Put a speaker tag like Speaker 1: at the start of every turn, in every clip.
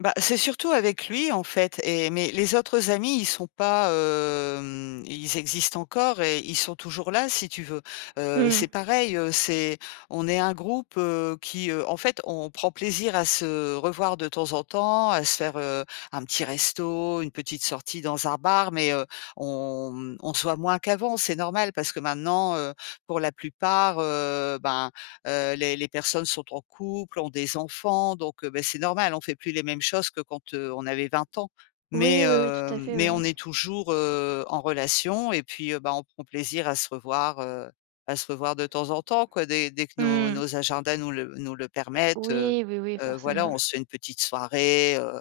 Speaker 1: Bah c'est surtout avec lui en fait et mais les autres amis, ils sont pas hem, ils existent encore et ils sont toujours là si tu veux. Heu,
Speaker 2: Mmh.
Speaker 1: c'est pareil, heu, c'est on est un groupe, heu, qui heu, en fait, on prend plaisir à se revoir de temps en temps, à se faire, heu, un petit resto, une petite sortie dans un bar. Mais, heu, on, mmh, on se voit moins qu'avant, c'est normal parce que maintenant, heu, pour la plupart, heu, ben, heu, les les personnes sont en couple, ont des enfants, donc, heu, beh, c'est normal. On fait plus les mêmes choses que quand, heu, on avait 20 ans. Mais,
Speaker 2: Oui, oui, oui,
Speaker 1: heu,
Speaker 2: tout à fait,
Speaker 1: mais
Speaker 2: oui.
Speaker 1: on est toujours, heu, en relation et puis, heu, bah, on prend plaisir à se revoir, heu, à se revoir de temps en temps quoi, dès dès que nos
Speaker 2: Mmh
Speaker 1: nos
Speaker 2: mh.
Speaker 1: agendas nous le nous le permettent, heu
Speaker 2: Oui, oui, oui,
Speaker 1: heu, voilà,
Speaker 2: forcément.
Speaker 1: on se fait une petite soirée, heu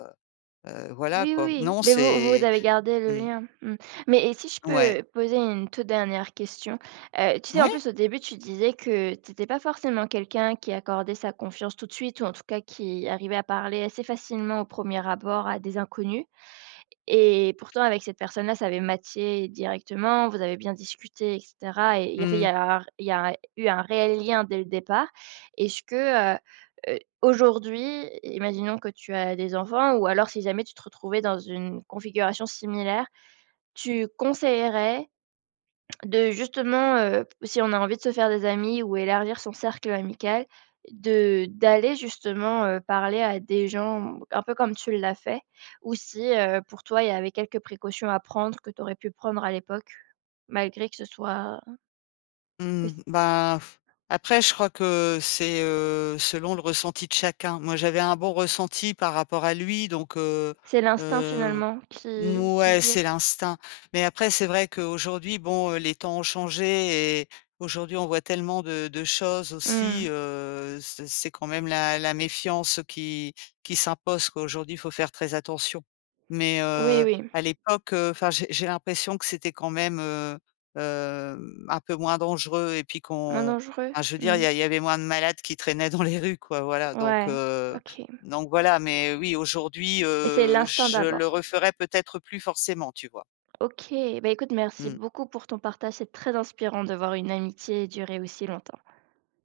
Speaker 1: heu, voilà
Speaker 2: Oui, oui,
Speaker 1: quoi.
Speaker 2: oui,
Speaker 1: Non,
Speaker 2: mais vous vous
Speaker 1: c'est
Speaker 2: avez gardé le
Speaker 1: mmh.
Speaker 2: lien. Mmh. Mais et si je
Speaker 1: Ouais.
Speaker 2: peux poser une toute dernière question, heu, tu sais en
Speaker 1: Moui!
Speaker 2: plus au début tu disais que tu étais pas forcément quelqu'un qui accordait sa confiance tout de suite ou en tout cas qui arrivait à parler assez facilement au 1er abord à des inconnus et pourtant avec cette personne-là, ça avait matché directement. Vous avez bien discuté et cetera et il
Speaker 1: Mmh
Speaker 2: y avait il y
Speaker 1: mh.
Speaker 2: a r il y a eu un réel lien dès le départ. Est-ce que, heu, aujourd'hui, imaginons que tu as des enfants ou alors si jamais tu te retrouvais dans une configuration similaire, tu conseillerais de justement, heu, si on a envie de se faire des amis ou élargir son cercle amical, de d'aller justement, heu, parler à des gens un peu comme tu l'as fait, ou si, heu, pour toi il y avait quelques précautions à prendre que tu aurais pu prendre à l'époque? Malgré que ce soit que
Speaker 1: Mmh
Speaker 2: s
Speaker 1: ben après, je crois que c'est, heu, selon le ressenti de chacun. Moi, j'avais un bon ressenti par rapport à lui, donc, heu
Speaker 2: C'est l'instinct
Speaker 1: heu
Speaker 2: finalement qui qui
Speaker 1: ouais,
Speaker 2: guide?
Speaker 1: c'est l'instinct. Mais après, c'est vrai qu'aujourd'hui, bon, heu, les temps ont changé et aujourd'hui, on voit tellement de de choses
Speaker 2: Mmh
Speaker 1: aussi,
Speaker 2: mh.
Speaker 1: heu, ce c'est quand même la la méfiance qui qui s'impose, quoi. Aujourd'hui, il faut faire très attention. Mais,
Speaker 2: Oui,
Speaker 1: heu,
Speaker 2: oui.
Speaker 1: à l'époque, heu, enfin j'ai j'ai l'impression que c'était quand même, heu heu, mmh, un peu moins dangereux et puis
Speaker 2: Moins
Speaker 1: qu'on
Speaker 2: dangereux?
Speaker 1: enfin je veux dire, il y
Speaker 2: Mmh.
Speaker 1: a il y avait moins de malades qui traînaient dans les rues, quoi. Voilà donc,
Speaker 2: Ouais,
Speaker 1: heu,
Speaker 2: OK.
Speaker 1: donc voilà, mais, heu, oui, aujourd'hui,
Speaker 2: Mais c'est
Speaker 1: heu,
Speaker 2: l'instinct
Speaker 1: je le
Speaker 2: d'abord?
Speaker 1: referais peut-être plus forcément, tu vois?
Speaker 2: OK, beh écoute merci
Speaker 1: Mmh.
Speaker 2: beaucoup pour ton partage, c'est très inspirant de voir une amitié durer aussi longtemps.